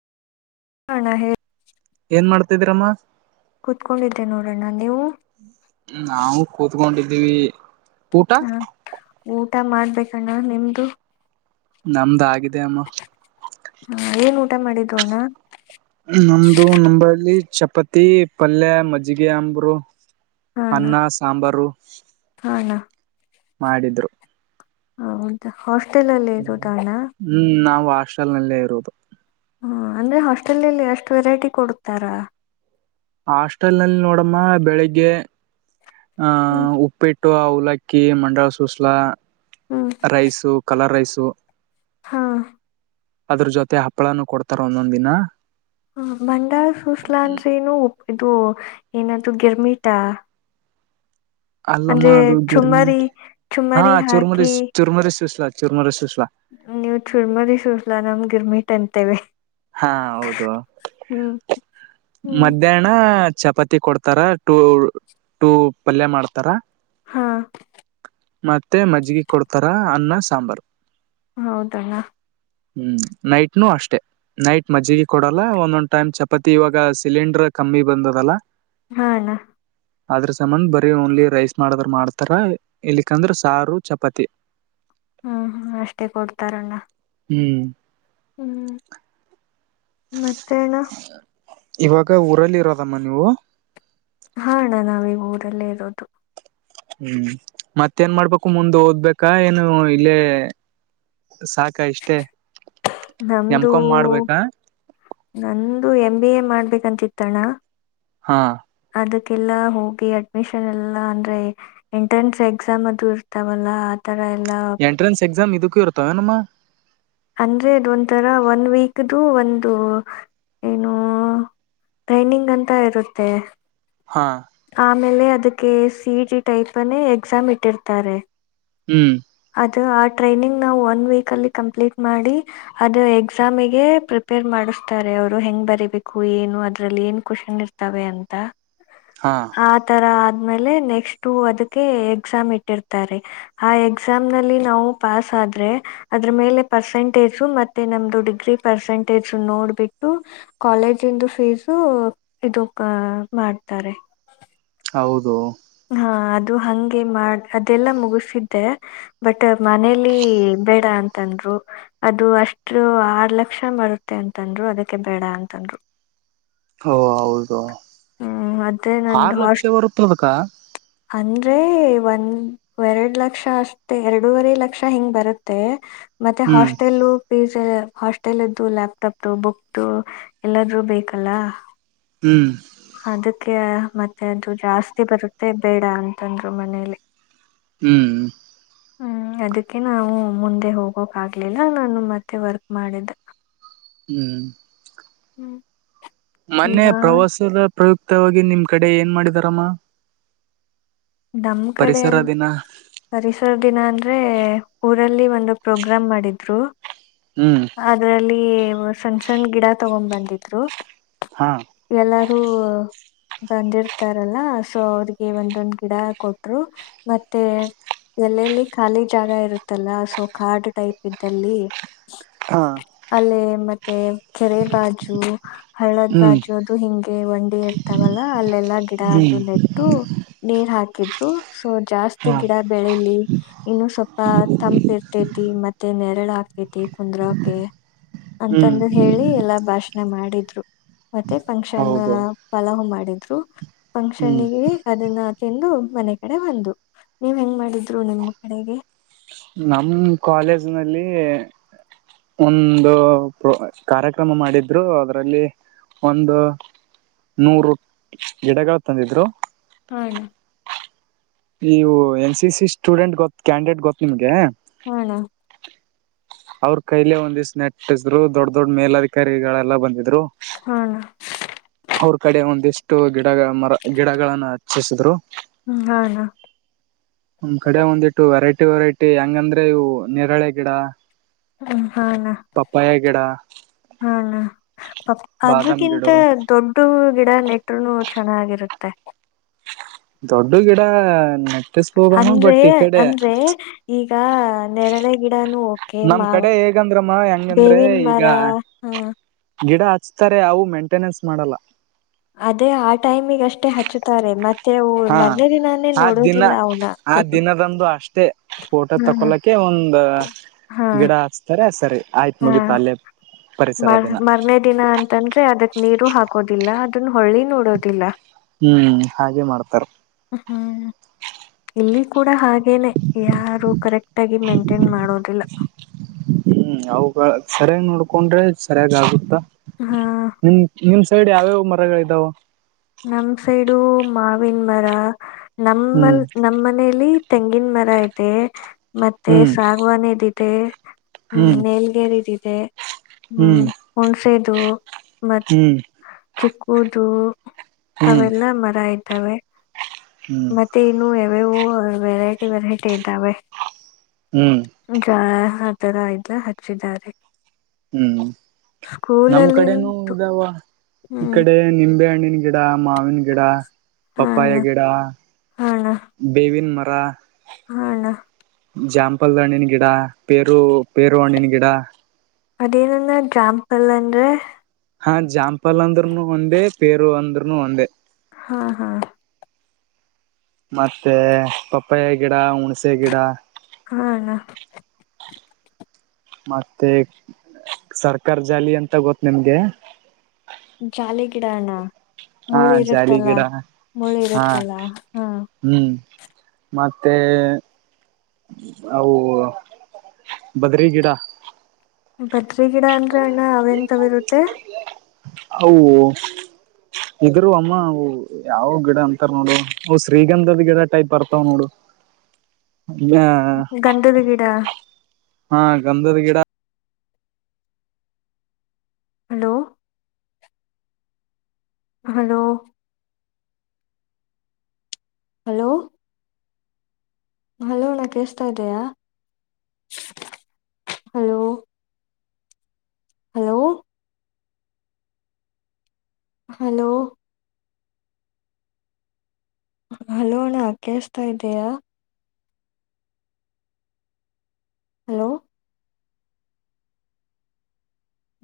ಕಾಣ ಹೇ ಏನ್ ಮಾಡ್ತಿದೀರಮ್ಮ. ಕುತ್ಕೊಂಡಿದ್ದೆ ನೋಡೋಣ ನೀವು. ನಾವು ಕೂತ್ಕೊಂಡಿದ್ದ್ವಿ. ಹಾ ಊಟ ಮಾಡ್ಬೇಕಣ್ಣ ನಿಮ್ದು. ನಮ್ದಗಿದ್ ಹಾ ಏನ್ ಊಟ ಮಾಡಿದ್ದು ಅಣ್ಣ. ನಮ್ದು ನಂಬಳ್ಳಿ ಚಪಾತಿ ಪಲ್ಯ ಮಜ್ಜಿಗೆ ಅಂಬರು. ಹಾ ಅಣ್ಣ ಅನ್ನ ಸಾಂಬಾರು. ಹಾ ಅಣ್ಣ ಮಾಡಿದ್ರು. ಹಂತ ಹಸ್ ಹ್ಮ್ ನಾವು ಹಾಸ್ಟೆಲ್ ನಲ್ಲೇ ಇರೋದು. ಹ್ಮ ಅಂದ್ರೆ ಹಾಸ್ಟೆಲಲ್ಲಿ ಎಷ್ಟ್ ವೆರೈಟಿ ಕೊಡುತ್ತಾರಾ. ಹಾಸ್ಟೆಲ್ ನಲ್ಲಿ ನೋಡಮ್ಮ ಬೆಳಿಗ್ಗೆ ಹ್ಮ್ ಆಹ ಉಪ್ಪಿಟ್ಟ್ ಟ್ಟು ಅವಲಕ್ಕಿ ಮಂಡಲ್ ಸೂಸ್ಲ ಹ್ಮ್ ರೈಸು ಕಲರ್ ರೈಸು. ಹಾ ಅದ್ರ ಜೊತೆ ಹಪ್ಳನು ಕೊಡ್ತಾರ ಒಂದೊಂದ್ ದಿನ. ಹ ಬಂಡಾಳ್ ಸೂಸ್ಲಾ ಅಂದ್ರೇನು. ಇದು ಏನಾದೂ ಗಿರ್ಮಿಟಾ. ಅಲ್ಲಮ್ಮ ಅಂದ್ರೆ ಅದು ಚುಮ್ಮರಿ ಗಿರ್ಮಿಟ್ ಹಾ ಚುಮ್ಮರಿ ಚೂರ್ಮರಿ ಚುರ್ಮರಿ ಸೂಸ್ಲಾ ಚುರ್ಮರಿ ಸೂಸ್ಲ. ನೀವು್ ಚುರ್ಮರಿ ಸುಸಲಾ ನವ್ ಗಿರ್ಮಿಟ್ ಅಂತೇವೆ. ಹಾ ಹೌದು ಹ್ಮ್ ಹ್ಮ್ ಮಧ್ಯಾಹ್ನ. ಚಪಾತಿ ಕೊಡ್ತಾರ ಟೂ ಟೂ ಪಲ್ಯ ಮಾಡ್ತಾರ. ಹಾ ಮತ್ತೆ ಮಜ್ಜಗಿ ಕೊಡ್ತಾರ ಅನ್ನ ಸಾಂಬಾರು. ಹೌದಲ್ಲ. ಹ್ಮ್ ನೈಟ್ನು ಅಷ್ಟೆ. ನೈಟ್ ಮಜ್ಜಿಗೆ ಕೊಡಲ್ಲ ಒಂದೊಂದ್ ಟೈಮ್ ಚಪಾತಿ ಇವಾಗ ಸಿಲಿಂಡರ್ ಕಮ್ಮಿ ಬಂದದಲ್ಲ. ಹಾ ಅಣ್ಣ. ಅದ್ರ ಸಂಬಂಧ ಬರೀ ಓನ್ಲಿ ರೈಸ್ ಮಾಡದ್ರ ಮಾಡ್ತಾರ ಇಲ್ಲಿಕ್ಕಂದ್ರ ಸಾರು ಚಪಾತಿ. ಹ್ಮ್ ಹ್ಮ ಅಷ್ಟೇ ಕೊಡ್ತಾರಣ್ಣ. ಹ್ಮ್ ಹ್ಮ್ ಮತ್ತೇಣ್ಣ. ಇವಾಗ ಊರಲ್ಲಿ ಇರೋದಮ್ಮ ನೀವು. ಹಾ ಹಣ್ಣ ನಾವೀಗ ಊರಲ್ಲೇ ಇರೋದು. ಹ್ಮ್ ಮತ್ತೇನ್ ಮಾಡ್ಬೇಕು ಮುಂದ ಓದ್ಬೇಕಾ ಏನು ಇಲ್ಲೇ. ಸಾಕ ಇಷ್ಟೇ ನಮ್ದು ಎಮ್ಕಾಮ್ ಮಾಡ್ಬೇಕಾ ನನ್ದು ಎಂ ಬಿ ಎ ಮಾಡ್ಬೇಕಂತಿತ್ತಣ್ಣ. ಹಾ ಅದಕ್ಕೆಲ್ಲಾ ಹೋಗಿ ಅಡ್ಮಿಷನ್ ಎಲ್ಲ ಅಂದ್ರೆ ಎಂಟ್ರೆನ್ಸ್ ಎಕ್ಸಾಮ್ ಅದು ಇರ್ತಾವಲ್ಲ. ತರ ಎಲ್ಲಾ. [unintelligible] ಮ ಇದುಕ್ಕೊ ಇರ್ತ ಏನಮ್ಮ. ಅಂದ್ರೆದು ಅದು ಒಂಥರ ಒನ್ ವೀಕ್ದು ಒಂದು ಏನು. ಟ್ರೈನಿಂಗ್, ಅಂತ ಇರುತ್ತೆ? [inaudible] ಹಾ. [inaudible] ಆಮೇಲೆ, ಅದಕ್ಕೆ! C, T. ಟೈಪ್ ಅಲ್ಲಿ, ಎಕ್ಸಾಮ್ ಇಟ್ಟಿರ್ತಾರೆ? [inaudible] ಹ್ಮ್. [inaudible] ಅದು, ಆ ಟ್ರೈನಿಂಗ್ ನಾವು! ಒನ್, ವೀಕ್, ಅಲ್ಲಿ ಕಂಪ್ಲೀಟ್ ಮಾಡಿ. ಅದು ಎಕ್ಸಾಮಗೆ, ಪ್ರಿಪೇರ್ ಮಾಡ. [inaudible] ಅನುತ್ತಾರೆ, ಅವರು ಹೆಂಗ್ ಬರಿಬೇಕು! ಏನು ಅದ್ರಲ್ಲಿ ಏನ್, ಖುಷನ್ ಇರ್ತವೆ ಅಂತ. ಹಾ [inaudible] ಅತರ. [inaudible] ಆಮೇಲೆ, ನೆಕ್ಸ್ಟ್ ಅದಕ್ಕೆ! ಎಕ್ಸಾಮ್ ಇಟ್ಟಿರ್ತಾರೆ ಆ, ಎ. [inaudible] ಎಕ್ಸಾಮ್ ನಲ್ಲಿ, ನಾವು ಪಾಸ್ ಆದ್ರೆ ಅದ್ರ ಮೇಲೆ, ಪರ್ಸೆಂಟೇಜ್ ಮತ್ತೆ ನಮ್ದು! Degree percent. [inaudible] ಅಟ್ಲೀಸ್ಟ್, ನೋಡ್ಬಿಟ್ಟು, ಬಾಳೆಹಣ್ಣು ತಿಂದು, ಫೀಸು ಇದು, ಮಾಡ್ತಾರೆ. [inaudible] [unintelligible] [inaudible] ಹೌದು. [inaudible] ಹಾ, ಅದು ಹಂಗೆ ಮಾಡ. ಅದೆಲ್ಲಾ ಮುಗಸಿದ್ದೆ ಬಟ್, ಮನೇಲಿ? [inaudible] ಬೇಡ ಅಂತಂದ್ರು! ಅದು ಅಷ್ಟು ಆರ್ ಲಕ್ಷ ಬರುತ್ತೆ, ಅಂತಂದ್ರು, ಅದಕ್ಕೆ ಬೇಡ, ಅನುದಾಧೇ. [inaudible] ಒಬ್ರು. [inaudible] ಓ, ಹೌದು, ಹ್ಮ್ ಅದೇ ನಂದು ಆರು ಲಕ್ಷ ಹಾಸ್ಟ್ ಬರುತ್ತ, ಅದಕ? [inaudible] ಅಂದ್ರೆ, ಒಂದ್, ಎರಡ್, ಲಕ್ಷ ಅಷ್ಟೆ ಎರಡೂವರೆ ಲಕ್ಷ, ಹಿಂಗ್, ಬರುತ್ತೆ. [inaudible] ಮತ್ತೆ, ಹ್ಮ್ ಹಾಸ್ಟೆಲ್. [inaudible] ಫಿಜ್, ಹಾಸ್ಟೆಲ್ದ್ದು, ಲ್ಯಾಪ್ಟಾಪ್ ಬುಕ್ ಎಲ್ಲಾದೂ ಬೇಕಲ್ಲ? [inaudible] ಹ್ಮ್ ಅದಕ್ಕೆ, ಮತ್ತೆ ಅದು ಜಾಸ್ತಿ! ಬರುತ್ತೆ ಬೇಡ ಅಂತಂದ್ರು ಮನೇಲಿ? [inaudible] ಹ್ಮ್. [inaudible] ಹ್ಮ್, ಅದಕ್ಕೆ ನಾವು ಮುಂದೆ! ಹೋಗೋಕೆ, ಆಗ್ಲಿಲ್ಲ, ನಾನು ಮತ್ತೆ ವರ್ಕ್ ಮಾಡಿದು. [inaudible] ಹ್ಮ್. [inaudible] ಹ್ಮ್. [inaudible] ಮೊನ್ನೆ ಇವಾಗ ಪ್ರವಾಸದ ಪ್ರಯುಕ್ತವಾಗಿ! ನಿಮ್ ಕಡೆ ಏನ್ ಮಾಡಿದಾರಮ್ಮ? [inaudible] ನಮೂ, ಕಡೆ ಪರಿಸರ ದಿನ ಪರಿಸರ ದಿನ ಅಂದ್ರೆ, ಉ.. [inaudible] ನಮ್ಮೂರಲ್ಲಿ, ಒಂದು ಪ್ರೋಗ್ರಾಮ್ ಮಾಡಿದ್ರು? [inaudible] ಹ್ಮ್. [inaudible] ಇಲ್ಲಿ, ಸಣ್ ಸಣ್ ಗಿಡ ತಗೊಂಡ್ ಬಂದಿದ್ರು. ಹಾ [inaudible] ಎಲ್ಲಾರೂ? [inaudible] ಬಂದಿರ್ತಾರಲ್ಲ, ಸೊ, ಅವ್ರಿಗೆ ಒಂದೊಂದ್ ಗಿಡ ಕೊಟ್ರು, ಮತ್ತೆ? [inaudible] ಎಲ್ಲೆಲ್ಲಿ, ಖಾಲಿ ಜಾಗ ಇರುತ್ತಲ್ಲ! ಸೊ ಕಾರ್ಡ್ ಟೈಪ್ ಇದ್ದಲ್ಲಿ? [inaudible] ಹಾ ಅಲೆ, ಮತ್ತೆ ಕೆರೆ, ಬಾಜು? [inaudible] ಹಳ್ಳದ್, ಹ್ಮ್ ಬಾಜೋದು, ಹಿಂಗೆ, ವಂಡಿ ಇರ್ತಾವಲ್ಲ ಅಲ್ಲೆಲ್ಲಾ? ಗಿಡ ಹ್ಮ್ ಅದ ನೆಟ್ಟು, ನೀರು, ಹಕ್ಕು. [inaudible] ಹಾಕಿದ್ರು, ಸೊ ಜಾಸ್ತಿ ಹಾ ಗಿಡ ಬೆಳಿಲಿ? ಇನ್ನು ಸ್ವಲ್ಪ ತಂಪು, ಇರ್ತಿ. [inaudible] ಮತ್ತೆ, ನೆರಳು ಹಾಕ್ತೇತಿ! ಕುಂದ್ರೋಕ ಹ್ಮ್ ಅಂತಂದು ಹೇಳಿ ಎಲ್ಲಾ ಭಾಷಣ ಮಾಡಿ? [inaudible] ಮಾಡಿದ್ರು, ಮತ್ತೆ ಫಂಕ್ಷನ್ ಹೌದು ಪಲವು, ಮಾಡಿದ್ರು? [inaudible] ಹ್ಮ್ ಫಂಕ್ಷನ್ಗೆ ಅದನ್ನ? [inaudible] ತಿಂದು ಮನೆ ಕಡೆ ಬಂದು, ನೀವ್, ಹೆಂಗ್ ಮಾಡಿದ್ರು! ನಿಮ್ಮ ಕಡೆಗೆ? [inaudible] ನಮ್, ಕಾಲೇಜ್ ನಲ್ಲಿ? [inaudible] ಒಂದು, ಪ್ರೊ, ಕಾರ್ಯಕ್ರಮ, ಮಾಡಿದ್ರು ಅದ್ರಲ್ಲಿ? [inaudible] ಒಂದ ನೂರು ಗಿಡಗಳ ತಂದಿದ್ರು. ಹಣ ಇವು, ಎನ್, ಸಿ, ಸಿ. ಸ್ಟೂಡೆಂಟ್ ಗೊತ್ತು ಕ್ಯಾಂಡಿಡೇಟ್, ಗೊತ್ತು ನಿಮ್ಗೆ? [inaudible] ಹ, ಅಣ್ಣ. [inaudible] ಅವ್ರ, ಕೈಲೆ ಒಂದು, ಇಷ್ಟು, ನೆಟ್ಟಿದ್ರು, ದೊಡ್ಡ ದೊಡ್! ಮೇಲಧಿಕಾರಿಗಳೆಲ್ಲಾ, ಬಂದಿದ್ರು? [inaudible] ಹಣ ಇದರು, ಅವ್ರ ಕಡೆ ಒಂದ ಎಷ್ಟಿದ್ರು? [inaudible] ಇಷ್ಟು, ಗಿಡ ಮರ ಗಿಡಗಳನ್ನು ಹಚ್ಚಿಸಿದ್ರು! [inaudible] ಹ್ಮ, ಹಾ, ಹಾ. [inaudible] ನಮ್, ಕಡೆ ಒಂದಿಟ್ಟು! ವೆರೈಟಿ, ವೆರೈಟಿ ಹಗಂದ್ರೆ ಇವು, ನೇರಳೆ ಗಿಡ. [inaudible] ಹೂ. [inaudible] ಪಪ್ಪಾಯ ಗಿಡ. [inaudible] ಪ ಬಾದಾಮ್ ಗಿಡ ಅದ್ರಕ್ಕಿಂತ ದೊಡ್ಡು ಗಿಡ ನೆಟ್ರುನು ಚೆನ್ನಾಗಿರುತ್ತೆ. ದೊಡ್ಡು ಗಿಡ ನೆಟ್ಟಿಸ್ಬೋದಮ್ಮ ಅಂದ್ರೆ ಬಟ್ ಈ ಕಡೆ ಅಂದ್ರೆ ಈಗ ನೆರಳೆ ಗಿಡನು ಓಕೆ ನಮ್ ಮಾವ ಕಡೆ ಹೇಗಂದ್ರಮ್ಮ ಹೆಂಗಂದ್ರೆ ಈಗ ಆ ಗಿಡ ತಾರೆ ಅವು ಮೇಂಟೆನೆನ್ಸ್ ಮಾಡಲ್ಲ. ಅದೇ ಆ ಟೈಮಗ ಅಷ್ಟೇ ಹಚ್ಚುತ್ತಾರೆ ಮತ್ತೆ ಮತ್ತೆ ಊ ಹಾ ಮರನೇ ದಿನಾನೇ ಆ ದಿನ ನೋಡೋದಿಲ್ಲ ಅವ್ನ. ಆ ದಿನದಂದು ಅಷ್ಟೇ ಫೋಟೋ ತಕೊಲಕ್ಕೆ ಒಂದ ಹಾ ಗಿಡ ಹಚ್ತಾರೆ ಸರಿ. ಆಯ್ತ ಹಾ ಮುಗಿತ್ತ್ ಅಲ್ಲೇ. ಪರಿಸರ ಮರ್ ದಿನ ಮರನೇ ದಿನ ಅಂತಂದ್ರೆ ಅದಕ್ ನೀರು ಹಾಕೋದಿಲ್ಲ. ಅದನ್ನ ಹೊಳ್ಳಿ ನೋಡೋದಿಲ್ಲ ಹ್ಮ್ ಹಾಗೆ ಮಾಡ್ತಾರ ಹ್ಮ್ ಇಲ್ಲಿ ಕೂಡ ಹಾಗೇನೆ ಯಾರು ಕರೆಕ್ಟ್ ಆಗಿ ಮೇಂಟೈನ್ ಮಾಡೋದಿಲ್ಲ. ಹ್ಮ್ ಅವು ಸರಿಯಾಗಿ ನೋಡ್ಕೊಂಡ್ರೆ ಸರಿಯಾಗ ಆಗುತ್ತ ಹಾ ನಿಮ ನಿಮ ಸೈಡ್ ಯಾವ್ಯಾವ ಮರಗಳ ಇದಾವ. ನಮ್ ಸೈಡು ಮಾವಿನ ಮರ ಹ್ಮ್ ನಮ್ಮಲ್ಲಿ ನಮ್ಮ ಮನೇಲಿ ತೆಂಗಿನ ಮರ ಐತೆ ಮತ್ತೆ ಹ್ಮ್ ಸಾಗವಾನಿದಿದೆ. ಹ್ಮ್ ನೇಲ್ಗೇರಿದಿದೆ ಹ್ಮ್ ಹುಣ್ಸೆದು. ಮತ್ ಹ್ಮ್ ಚಿಕ್ಕುದು ಹ್ಮ್ ಅವೆಲ್ಲಾ ಮರ ಇದ್ದಾವೆ ಹ್ಮ್ ಮತ್ತೆ ಇನ್ನು ಇವೂ ವೆರೈಟಿ ವೆರೈಟಿ ಇದ್ದಾವೆ ಹ್ಮ್ ಜೋಳ. ಆ ತರ ಎಲ್ಲಾ ಹಚ್ಚಿದ್ದಾರೆ. ಹ್ಮ್ ನಮ್ ಸ್ಕೂಲಲ್ಲಿ ಕಡೆನೂ ಇದಾವ ಈ ಹ್ಮ್ ಕಡೆ ನಿಂಬೆ ಹಣ್ಣಿ ಗಿಡಾ ಮಾವಿನ ಗಿಡಾ ಹಾ ಪಾಪ್ಪಾಯ ಅಣ್ಣ ಗಿಡಾ ಬೇವಿನ ಮ ರಾ ಹ ಅಣ್ಣಾ. ಜಾಂಪಲ್ದ ಹಣ್ಣಿನ ಗಿಡಾ ಪೇರು ಪೇರು ಹಣ್ಣಿನ ಗಿಡಾ ಅದೇನ ಅಣ್ಣಾ ಜ್ಯಾಂಪಲ್ ಅಂದ್ರೆ. ಹಾ ಜಾಂಪಲ್ ಅಂದ್ರನು ಒಂದೇ ಪೇರು ಅಂದ್ರನು ಒಂದೇ. ಹಾ ಹಾ ಮತ್ತೆ ಪಪ್ಪಾಯ ಗಿಡಾ ಹುಣ್ಸೆ ಗಿಡಾ. ಹಾ ಅಣ್ಣಾ. ಮತ್ತೆ ಸರ್ಕಾರ ಜಾಲಿ ಅಂತ ಗೊತ್ತ ನಿಮ್ಗೆ. ಜಾಲಿ ಗಿಡ ಅಣ್ಣ. ಹಾ ಮುಳ್ಳ ಜಾಲಿ ಇರುತ್ತಲ್ಲ ಗಿಡ ಮುಳ್ಳ ಹಾ ಇರುತ್ತಲ್ಲ ಹ್. ಹ್ಮ್ ಮತ್ತೆ ಅವು ಬದ್ರಿ ಗಿಡಾ. ಬದ್ರಿ ಗಿಡಾ ಅಂದ್ರ ಅಣ್ಣ ಅವೆಂತಾವಿರುತ್ತೆ. ಅವೂ ಇದರುವ ಅಮ್ಮ ಅವೂ ಯಾವ ಗಿಡ ಅಂತಾರ ನೋಡು ಶ್ರೀಗಂಧದ ಗಿಡ ಟೈಪ್ ಬರ್ತಾವ್ ನೋಡು. [unintelligible] ಅ ಗಂಧದ ಗಿಡ ಹಾ ಗಂಧದ ಗಿಡ ಹಲೋ. ಹಲೋ. ಹಲೋ. ಹಲೋ ಅಣ್ಣಾ ಕೇಳಸ್ತಾ ಇದೆಯಾ ಹಲೋ. ಹಲೋ. ಹಲೋ. ಹಲೋ ಅಣ್ಣಾ ಕೇಳಸ್ತಾ ಇದೇಯಾ. ಹಲೋ